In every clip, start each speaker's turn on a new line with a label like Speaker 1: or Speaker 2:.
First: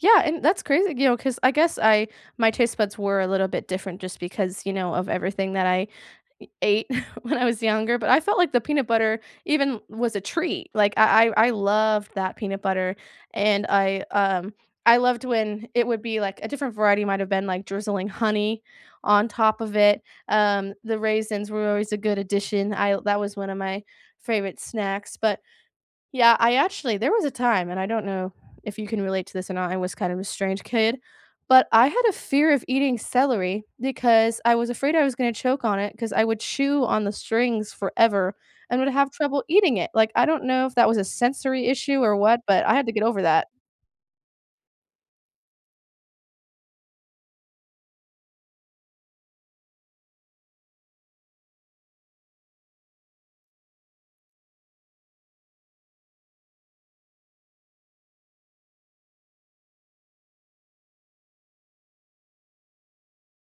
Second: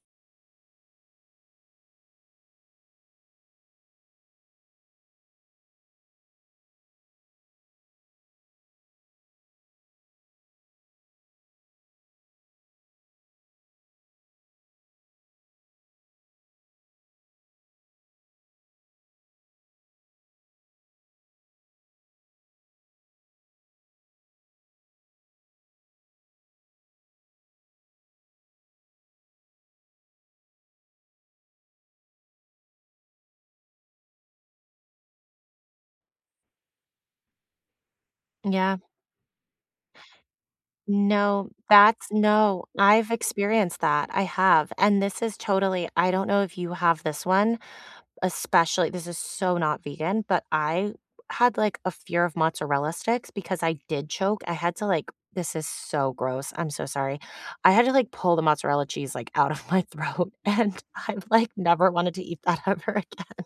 Speaker 1: Yeah, and that's crazy, you know, 'cause, I guess I my taste buds were a little bit different just because, you know, of everything that I a ate when I was younger, but I felt like the peanut butter even was a treat, like, I I I loved that peanut butter, and I, um, I loved when it would be like, a different variety might've been like drizzling honey, on top of it, um, the raisins were always a good addition, l that was one of my favorite snacks, but, yeah, I actually, there was a time, and I don't know if you can relate to this or not, I was kind of a strange kid, but I had a fear of eating celery because I was afraid I was gonna choke on it, 'cause I would chew on the strings forever
Speaker 2: Yeah.
Speaker 1: and would have trouble eating it, like I don't know if that was a
Speaker 2: No.
Speaker 1: sensory issue
Speaker 2: That's
Speaker 1: or what, but
Speaker 2: no,
Speaker 1: I had to get
Speaker 2: I've
Speaker 1: over that.
Speaker 2: experienced that, I have, and this is totally I don't know if you have this one, especially- this is so not vegan- but I had, like, a fear of mozzarella sticks because I did choke, I had to, like- this is so gross, I'm so sorry- I had to, like, pull the mozzarella cheese, like, out of my throat, and I, like, never wanted to eat that ever again.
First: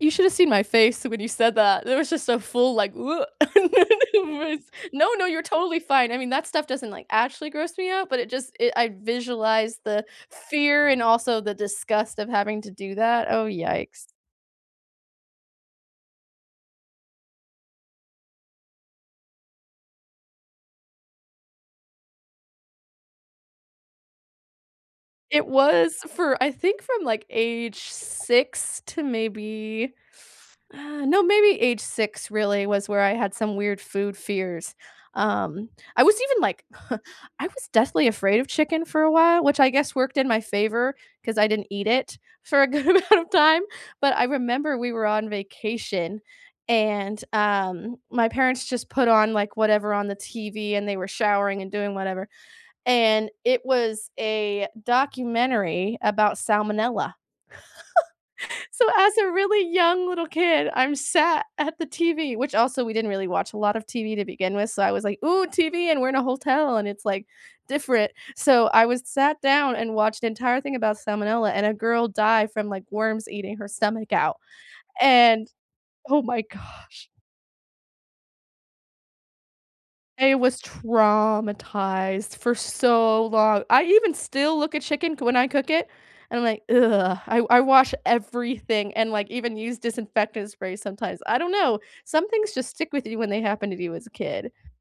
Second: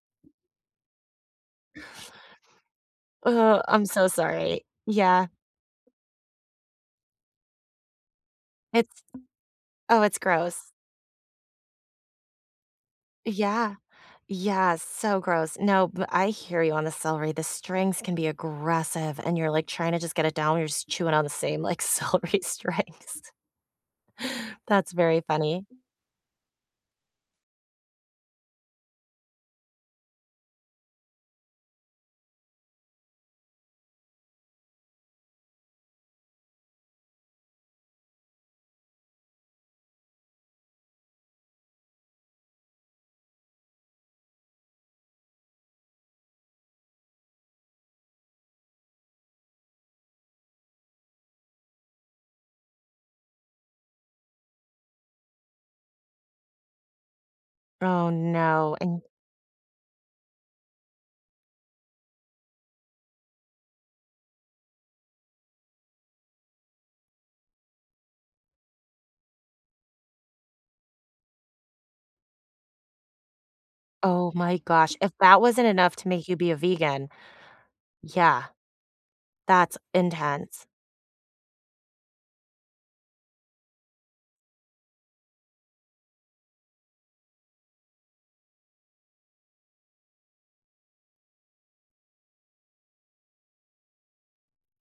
Speaker 1: You shoulda seen my face when you said that. There was just a full, like, woot on
Speaker 2: Oh, I'm so
Speaker 1: my
Speaker 2: sorry.
Speaker 1: face no, no,
Speaker 2: Yeah.
Speaker 1: you're totally fine, I mean, that stuff doesn't, like, actually gross me out, but it just it I
Speaker 2: It's
Speaker 1: visualize
Speaker 2: oh,
Speaker 1: the
Speaker 2: it's gross.
Speaker 1: fear and also the disgust of having to do that, oh,
Speaker 2: Yeah.
Speaker 1: yikes.
Speaker 2: Yeah, so gross. No, but I hear you on the celery, the strings can be aggressive, and you're, like, trying to just get it down, you're just chewing on the same, like, celery strings. That's very
Speaker 1: It
Speaker 2: funny.
Speaker 1: was for I think from, like, age 6 to maybe ah, no maybe age 6, really, was where I had some weird food fears, um, I was even, like, I was deathly afraid of chicken for a while, which I guess worked in my favor, 'cause I didn't eat it for a good amount of time, but I remember we were on vacation and, um, my parents just put on, like, whatever on the TV and they were showering and doing whatever, and it was a documentary about salmonella.
Speaker 2: Oh, no,
Speaker 1: So
Speaker 2: and
Speaker 1: as a really young little kid, I'm sat at the TV, which also we didn't really watch a lot of TV to begin with, so I was like, "Ooh, TV and we're in a hotel, and it's, like, different." So, I was sat down and watched the entire thing about salmonella, and a girl died from, like, worms eating her stomach
Speaker 2: Oh
Speaker 1: out,
Speaker 2: my gosh, if that
Speaker 1: and
Speaker 2: wasn't enough to
Speaker 1: oh
Speaker 2: make you
Speaker 1: my
Speaker 2: be a
Speaker 1: gosh.
Speaker 2: vegan. Yeah. That's
Speaker 1: I was
Speaker 2: intense.
Speaker 1: traumatized for so long, I even still look at chicken c when I cook it, and I’m like, "ugh," I I wash everything and, like, even use disinfectant spray sometimes, I don't know, some things just stick with you when they happen to you as a kid.